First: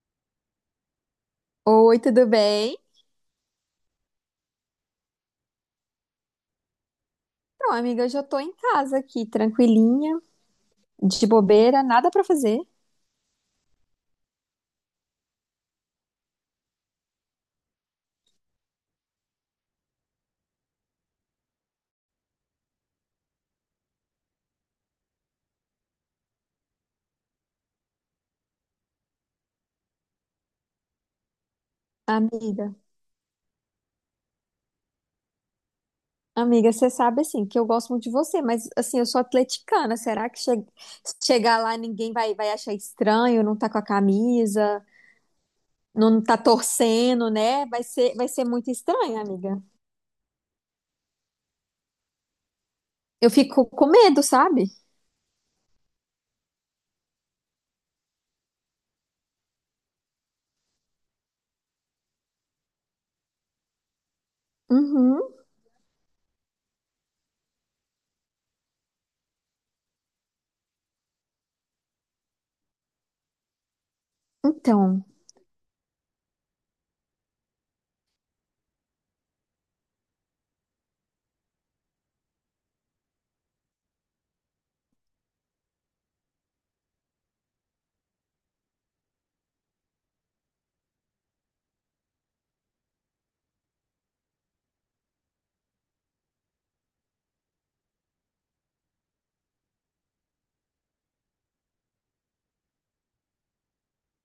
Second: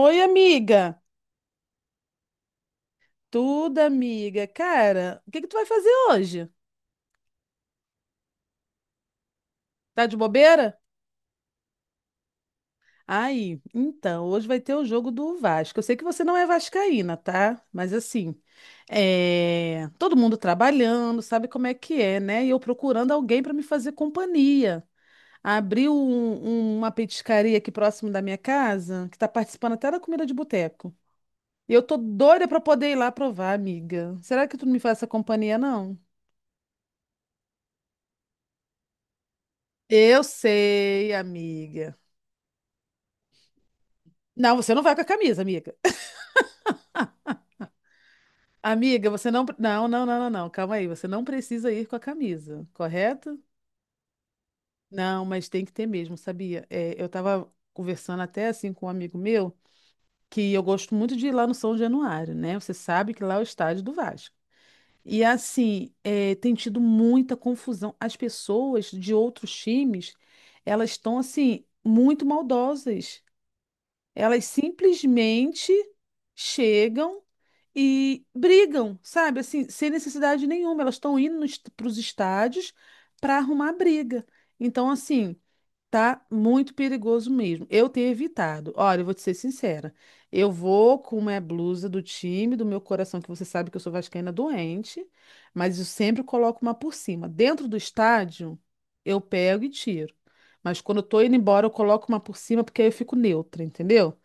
Oi, amiga. Oi, tudo bem? Tudo, amiga. Cara, o que que tu vai fazer hoje? Então, amiga, eu já tô em casa aqui, Tá de tranquilinha, bobeira? de bobeira, nada pra fazer. Aí, então, hoje vai ter o jogo do Vasco. Eu sei que você não é vascaína, tá? Mas assim, todo mundo trabalhando, sabe como é que é, né? E eu procurando alguém para me fazer companhia. Abriu uma petiscaria aqui próximo da minha casa, que tá participando até da comida de boteco. E eu tô doida para Amiga, poder ir lá provar, amiga. Será que tu não me faz essa companhia, não? amiga, você sabe assim que eu gosto muito de você, mas assim, eu sou atleticana. Eu sei, Se chegar lá amiga. ninguém vai, vai achar estranho, não tá com a Não, você não camisa, vai com a camisa, amiga. não tá torcendo, né? Vai ser muito Amiga, estranho, você não. amiga. Não, não, não, não, não. Calma aí. Você não precisa ir com a camisa, Eu correto? fico com medo, sabe? Não, mas tem que ter mesmo, sabia? É, eu estava conversando até assim com um amigo meu que eu gosto muito de ir lá no São Januário, né? Você sabe que lá é o estádio do Vasco. Uhum. E assim, é, tem tido muita confusão. As pessoas de outros times, elas estão assim, muito maldosas. Elas Então, simplesmente chegam e brigam, sabe? Assim, sem necessidade nenhuma. Elas estão indo para os estádios para arrumar briga. Então, assim, tá muito perigoso mesmo. Eu tenho evitado. Olha, eu vou te ser sincera. Eu vou com uma blusa do time, do meu coração, que você sabe que eu sou vascaína doente, mas eu sempre coloco uma por cima. Dentro do estádio, eu pego e tiro. Mas quando eu tô indo embora, eu coloco uma por cima, porque aí eu fico neutra, entendeu?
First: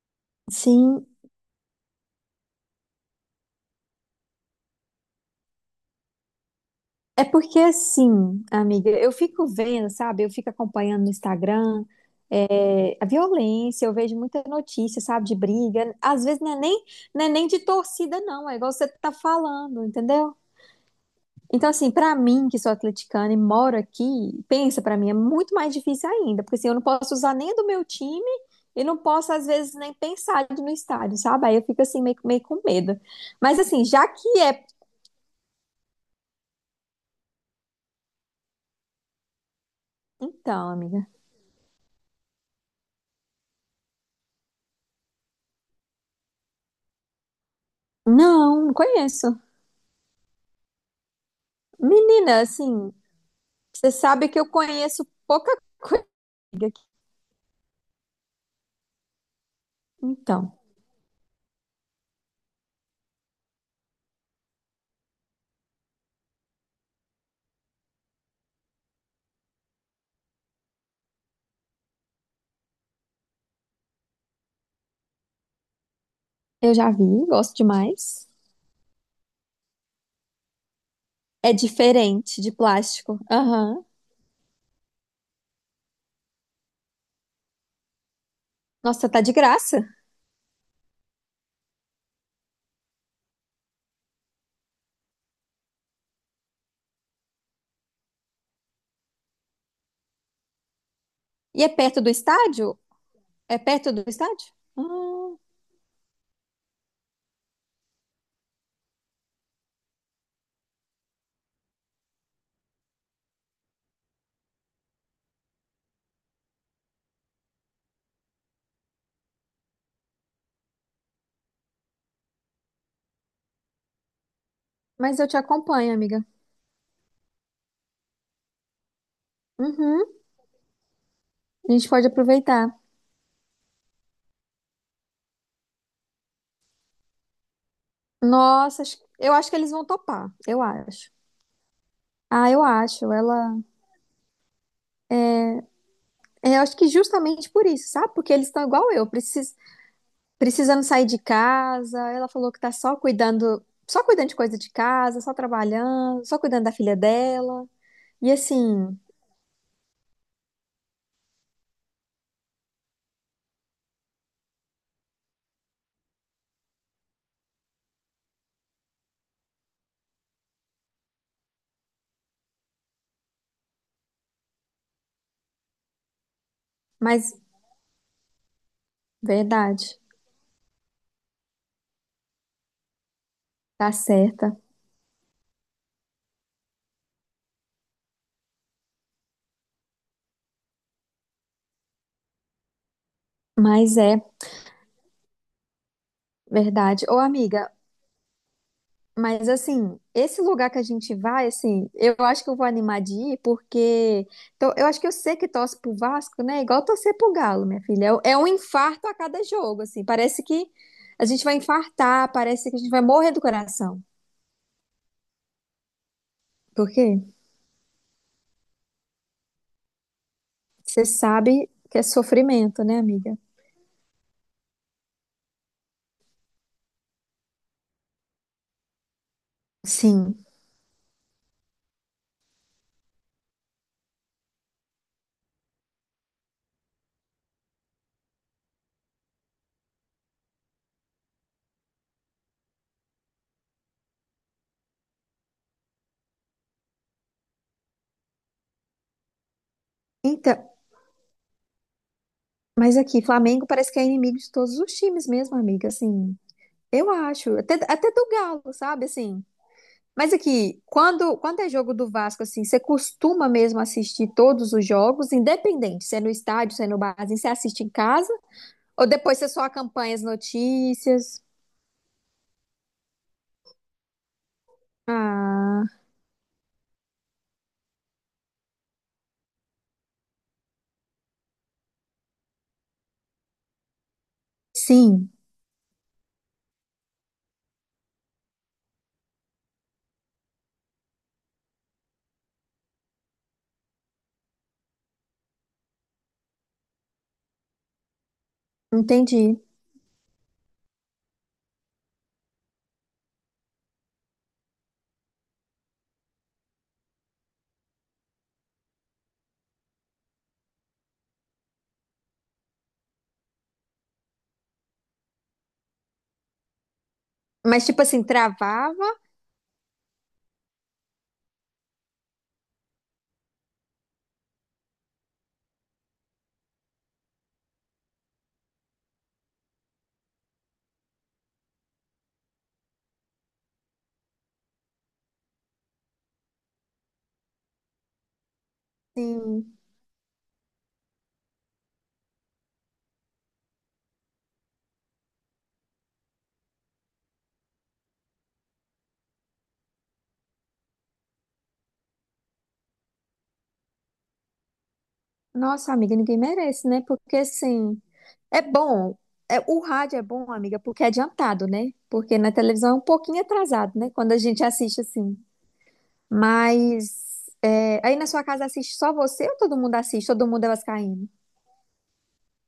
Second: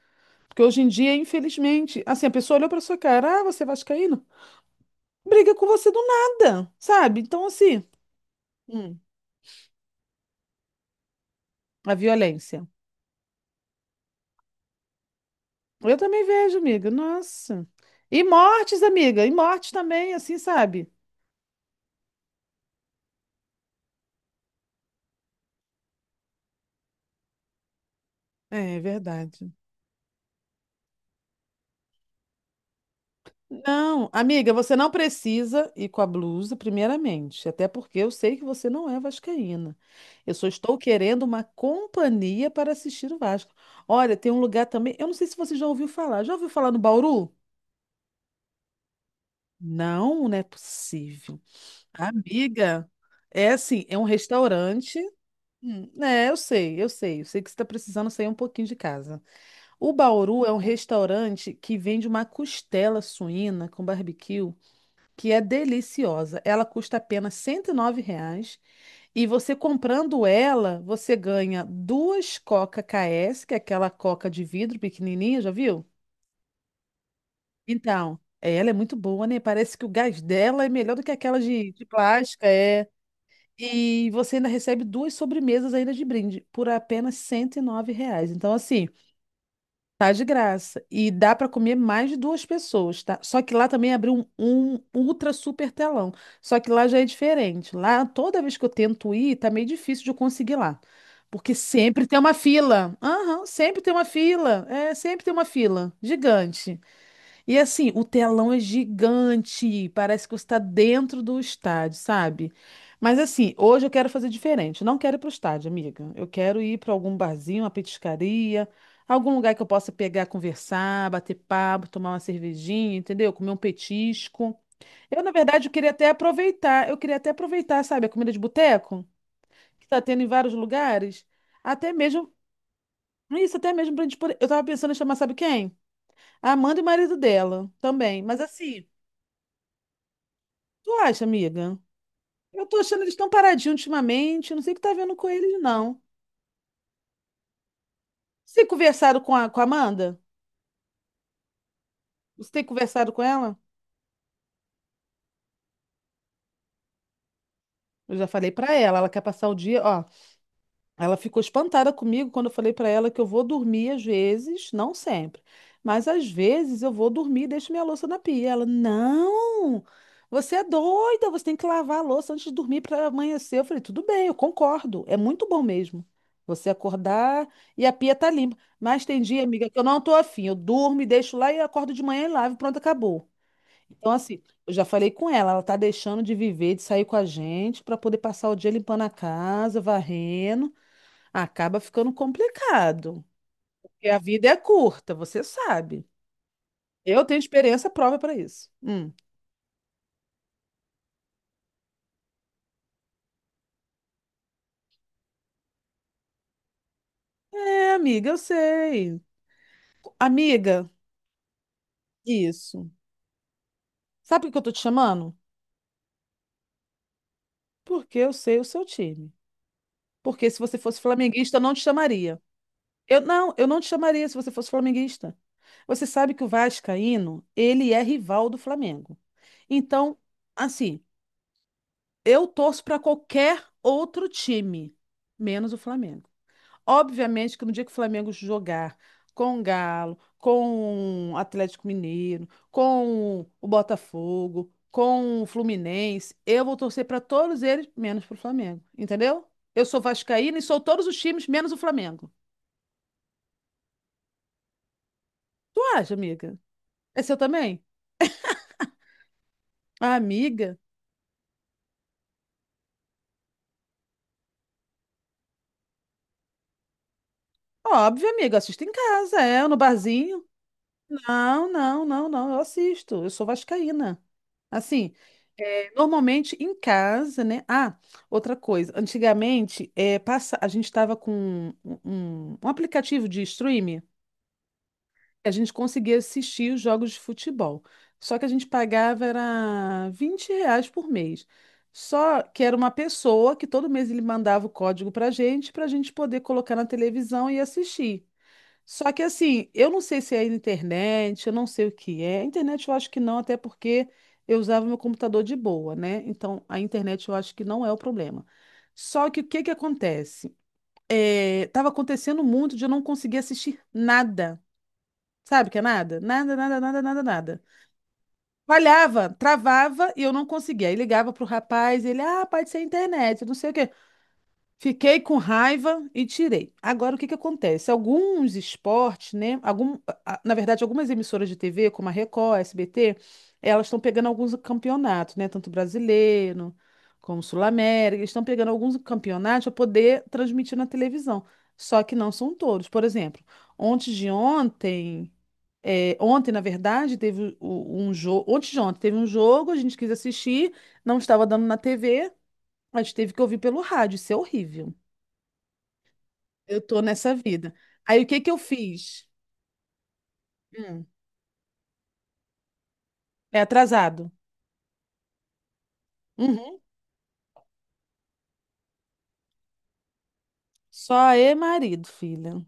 Porque hoje em sim. dia, infelizmente, assim, a pessoa olhou pra sua cara, ah, você é vascaíno? Briga com você do nada, sabe? É Então, porque assim, assim, amiga, hum, eu fico vendo, sabe? Eu fico acompanhando no Instagram, a violência. A violência, eu vejo muita notícia, sabe, de briga. Eu Às também vezes não é vejo, nem, amiga. não é nem de Nossa. torcida, E não, é igual mortes, você tá amiga, e mortes falando, também, entendeu? assim, sabe? Então, assim, pra mim, que sou atleticana e moro aqui, pensa, pra mim é muito mais difícil ainda, porque assim, eu não posso usar nem do meu time É, é e não posso, às verdade. vezes, nem pensar de ir no estádio, sabe? Aí eu fico assim, meio com medo. Mas assim, já Não, que amiga, é. você não precisa ir com a blusa, primeiramente, até porque eu sei que você não é vascaína. Eu só Então, estou amiga. querendo uma companhia para assistir o Vasco. Olha, tem um lugar também, eu não sei se você já ouviu falar. Já ouviu falar no Bauru? Não, não conheço. Não, não é possível. Menina, Amiga, assim, é assim, você é um sabe que eu restaurante. conheço pouca coisa. É, eu sei, eu sei. Eu sei que você está precisando sair um pouquinho de casa. O Então, Bauru é um restaurante que vende uma costela suína com barbecue, que é deliciosa. Ela custa apenas R$ 9. E você comprando ela, você ganha duas Coca KS, que é aquela coca de vidro pequenininha, já viu? eu já vi, gosto Então, demais. é, ela é muito boa, né? Parece que o gás dela é melhor do que aquela É de diferente plástica, de é. plástico. Aham. E você ainda recebe duas sobremesas ainda de brinde por apenas R$ 109. Então, assim, Nossa, tá de graça. tá de graça. E dá para comer mais de duas pessoas, tá? Só que lá também abriu um ultra super telão. Só que lá já é diferente. Lá, toda vez que eu tento ir, tá meio difícil de eu conseguir lá. Porque E é perto sempre do tem uma estádio? fila. Aham, É sempre perto tem uma do estádio? fila. É, sempre tem uma fila. Gigante. E assim, o telão é gigante, parece que você está dentro do estádio, sabe? Mas assim, hoje eu quero fazer diferente. Eu não quero ir para o estádio, amiga. Eu quero ir para algum barzinho, uma petiscaria, algum lugar que eu possa pegar, conversar, bater papo, tomar uma cervejinha, entendeu? Comer um petisco. Mas Eu, eu na te verdade, eu queria acompanho, até amiga. aproveitar, eu queria até aproveitar, sabe, a comida de boteco que está Uhum. tendo em vários lugares, A gente até pode mesmo aproveitar. isso, até mesmo para gente poder... Eu tava pensando em chamar, sabe quem? A Amanda e o marido dela também. Mas Nossa, assim, eu acho que eles vão topar. Eu tu acho. acha, amiga? Ah, eu Eu tô achando que acho. eles estão Ela. paradinhos ultimamente. Eu não sei o que tá vendo com eles, não. Eu acho que justamente por isso, sabe? Porque eles Você estão tem igual eu. conversado com a Amanda? Precisando sair de casa. Ela Você falou que tem tá conversado com ela? Só cuidando de coisa de casa, só trabalhando, só cuidando da filha dela. Eu já E falei pra assim, ela. Ela quer passar o dia. Ó, ela ficou espantada comigo quando eu falei para ela que eu vou dormir às vezes, não sempre, mas às vezes eu vou dormir e deixo minha louça na pia. Ela, não, você é doida, você tem que lavar a louça antes de dormir para amanhecer. Eu falei, tudo bem, eu concordo, é muito bom mesmo. Você mas acordar e a pia tá limpa. Mas tem dia, amiga, que eu verdade, não tô afim. Eu durmo e deixo lá e acordo de manhã e lavo, e pronto, acabou. tá Então, assim, certa. eu já falei com ela, ela tá deixando de viver, de sair com a gente para poder passar o dia limpando a casa, varrendo. Acaba ficando complicado. Mas Porque a é vida é curta, você sabe. verdade. Ô, Eu tenho amiga, experiência prova para isso. Hum. mas assim, esse lugar que a gente vai, assim, eu acho que eu vou animar de ir, porque eu acho que eu sei que torce pro Vasco, né? Igual torcer pro Galo, minha É, filha. amiga, eu É um infarto a sei. cada jogo, assim. Parece que Amiga, a gente vai infartar, parece que a isso. gente vai morrer do coração. Sabe por que eu tô te chamando? Por quê? Porque eu sei o seu time. Porque se você fosse Você flamenguista, eu sabe não te que é chamaria. sofrimento, né, Eu amiga? não, eu não te chamaria se você fosse flamenguista. Você sabe que o Vascaíno, ele é rival do Flamengo. Então, Sim. assim, eu torço para qualquer outro time, menos o Flamengo. Obviamente que no dia que o Flamengo jogar com o Galo, com o Atlético Mineiro, com o Botafogo, com o Fluminense, eu vou torcer para todos eles, menos para o Flamengo. Entendeu? Eu sou vascaína e Então, sou todos os times, menos o Flamengo. mas aqui, Flamengo parece que é inimigo de todos os times mesmo, Tu amiga, acha, assim, amiga? eu É seu acho, também? até do Galo, sabe, assim. Ah, Mas amiga? aqui, quando é jogo do Vasco, assim, você costuma mesmo assistir todos os jogos, independente, se é no estádio, se é no barzinho, você assiste em Óbvio, casa, amiga, eu assisto em ou depois casa, você só é, no acompanha as barzinho. notícias? Não, não, não, não, eu assisto. Eu sou vascaína. Assim, Ah, normalmente em casa, né? Ah, outra coisa. Antigamente, passa, a gente estava com um aplicativo de streaming, sim, a gente conseguia assistir os jogos de futebol. Só que a gente pagava era R$ 20 por mês. Só que era uma pessoa que todo mês ele mandava o código para a gente poder colocar na televisão e assistir. Só que entendi. assim, eu não sei se é internet, eu não sei o que é. A internet eu acho que não, até porque eu usava meu computador de boa, né? Então a internet eu acho que não é o problema. Só que o que que acontece? É, tava acontecendo muito de eu não conseguir assistir nada. Sabe o que é nada? Nada, nada, nada, nada, nada. Mas, tipo assim, travava? Falhava, travava e eu não conseguia. Aí ligava pro rapaz, ele, ah, pode ser a internet, não sei o quê. Fiquei com raiva e tirei. Agora, o que que acontece? Alguns esportes, né? Algum, na verdade, algumas emissoras de TV, como a Record, a SBT, elas estão pegando alguns campeonatos, né? Tanto brasileiro como Sul-América, eles estão pegando alguns campeonatos para Sim. poder transmitir na televisão. Só que não são todos. Por exemplo, ontem de ontem, ontem, na verdade, teve um jogo. Ontem de ontem teve um jogo, a gente quis assistir, não estava dando na TV, a gente teve que ouvir pelo rádio. Isso é horrível. Nossa, amiga, ninguém Eu merece, tô né? nessa Porque, vida. assim, Aí o que que eu é bom. fiz? É, o rádio é bom, amiga, porque Hum, é adiantado, né? Porque na televisão é um pouquinho é atrasado, né? atrasado. Quando a gente assiste assim. Uhum. Mas é, aí na sua casa assiste só você ou todo mundo assiste? Todo mundo é vascaíno? Só é marido, filha.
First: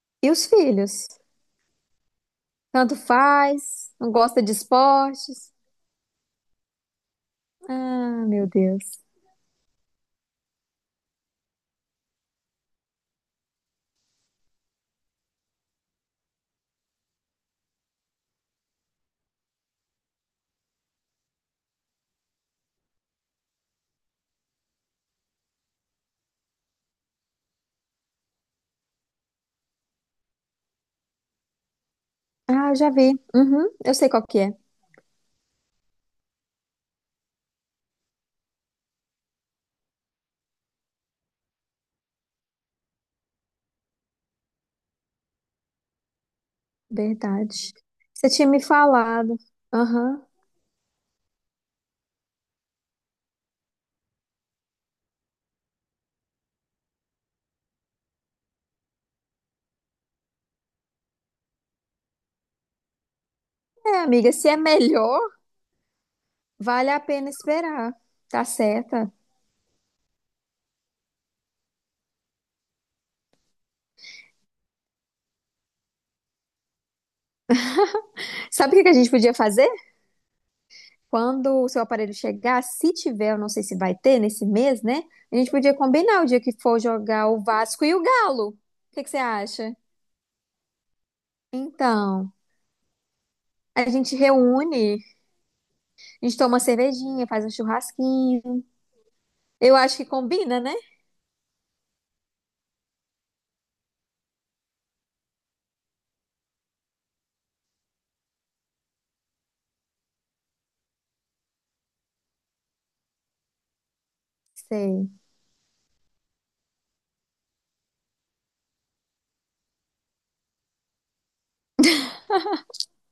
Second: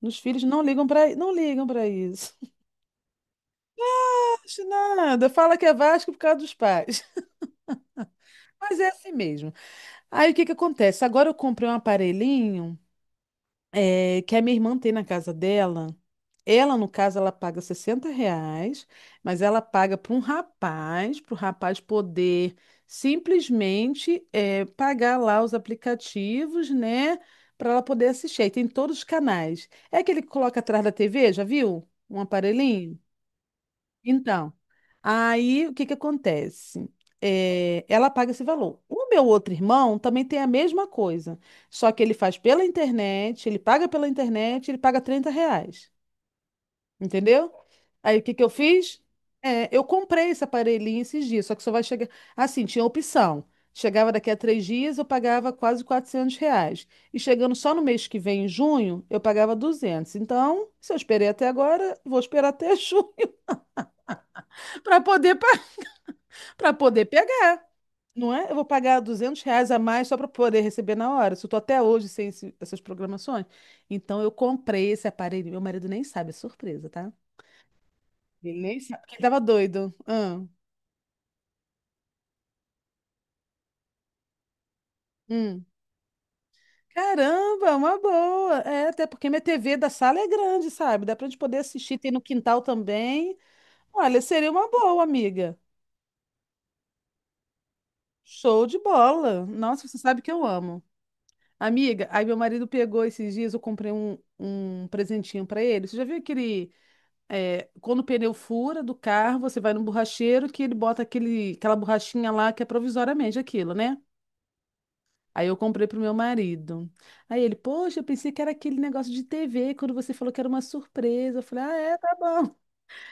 Os E filhos os não ligam filhos? para não ligam para isso. Tanto faz, não gosta de Acho nada. esportes. Fala que é Vasco por causa dos pais. Ah, meu Mas é Deus. assim mesmo. Aí o que que acontece? Agora eu comprei um aparelhinho que a minha irmã tem na casa dela. Ela, no caso, ela paga R$ 60, mas ela paga para um rapaz, para o rapaz poder simplesmente pagar lá os aplicativos, né? Para ela poder assistir. Aí tem todos os canais. É aquele que coloca atrás da TV, já viu? Um Ah, já aparelhinho? vi. Uhum, eu sei qual que Então, é. aí o que que acontece? É, ela paga esse valor. O meu outro irmão também tem a mesma coisa, só que ele faz pela internet, ele paga pela internet, ele paga R$ 30, entendeu? Verdade. Aí o Você que que tinha eu me fiz? falado. É, eu Aham. comprei esse aparelhinho esses dias, só que só vai chegar. Assim, tinha opção. Chegava daqui a 3 dias, eu pagava quase R$ 400. E chegando só no mês que vem, em junho, eu pagava 200. Então, se eu esperei até agora, vou esperar até junho É, amiga, se é para melhor, poder para vale a poder pena pegar, esperar. não Tá é? Eu vou pagar certa. R$ 200 a mais só para poder receber na hora. Se eu tô até hoje sem essas programações. Então eu comprei esse aparelho. Meu marido nem sabe, é surpresa, tá? Sabe o Ele que que a sabe, gente porque ele podia tava fazer? doido. Ah, Quando o seu aparelho chegar, se tiver, eu não sei se vai ter nesse mês, né? A gente hum. podia combinar o dia que for jogar o Caramba, Vasco e uma o Galo. O boa. É, que até que você porque minha acha? TV da sala é grande, sabe? Dá pra gente poder assistir, tem no Então, quintal também. a gente Olha, seria uma reúne, boa, amiga. a gente toma uma cervejinha, faz um churrasquinho. Show de bola. Eu Nossa, acho você que sabe que eu combina, né? amo. Amiga, aí meu marido pegou esses dias, eu comprei um presentinho pra ele. Você já viu aquele, quando o pneu fura do carro, você vai no borracheiro que ele bota aquele, aquela borrachinha lá que é provisoriamente aquilo, né? Sei. Aí eu comprei pro meu marido. Aí ele, poxa, eu pensei que era aquele negócio de TV, quando você falou que era uma surpresa. Eu falei, ah, é, tá bom.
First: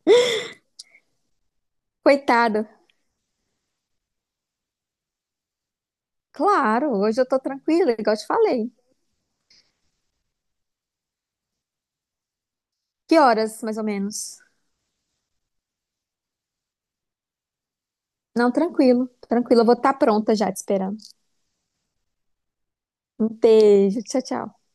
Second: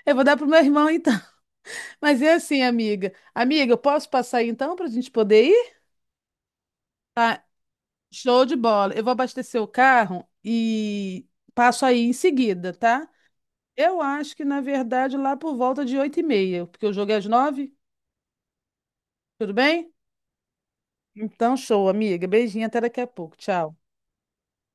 Eu vou dar pro meu irmão então. Mas é assim, Coitado. amiga. Amiga, eu posso passar aí então pra gente poder ir? Claro, hoje eu tô Tá, tranquila, igual eu te show de falei. bola. Eu vou abastecer o carro e passo aí em seguida, tá? Que horas, mais ou Eu menos? acho que, na verdade, lá por volta de 8h30, porque o jogo é às 9h, Não, tranquilo, tudo tranquilo. Eu vou bem? estar pronta já te esperando. Então, show, amiga. Beijinho, até daqui a Um pouco. Tchau. beijo, tchau, tchau.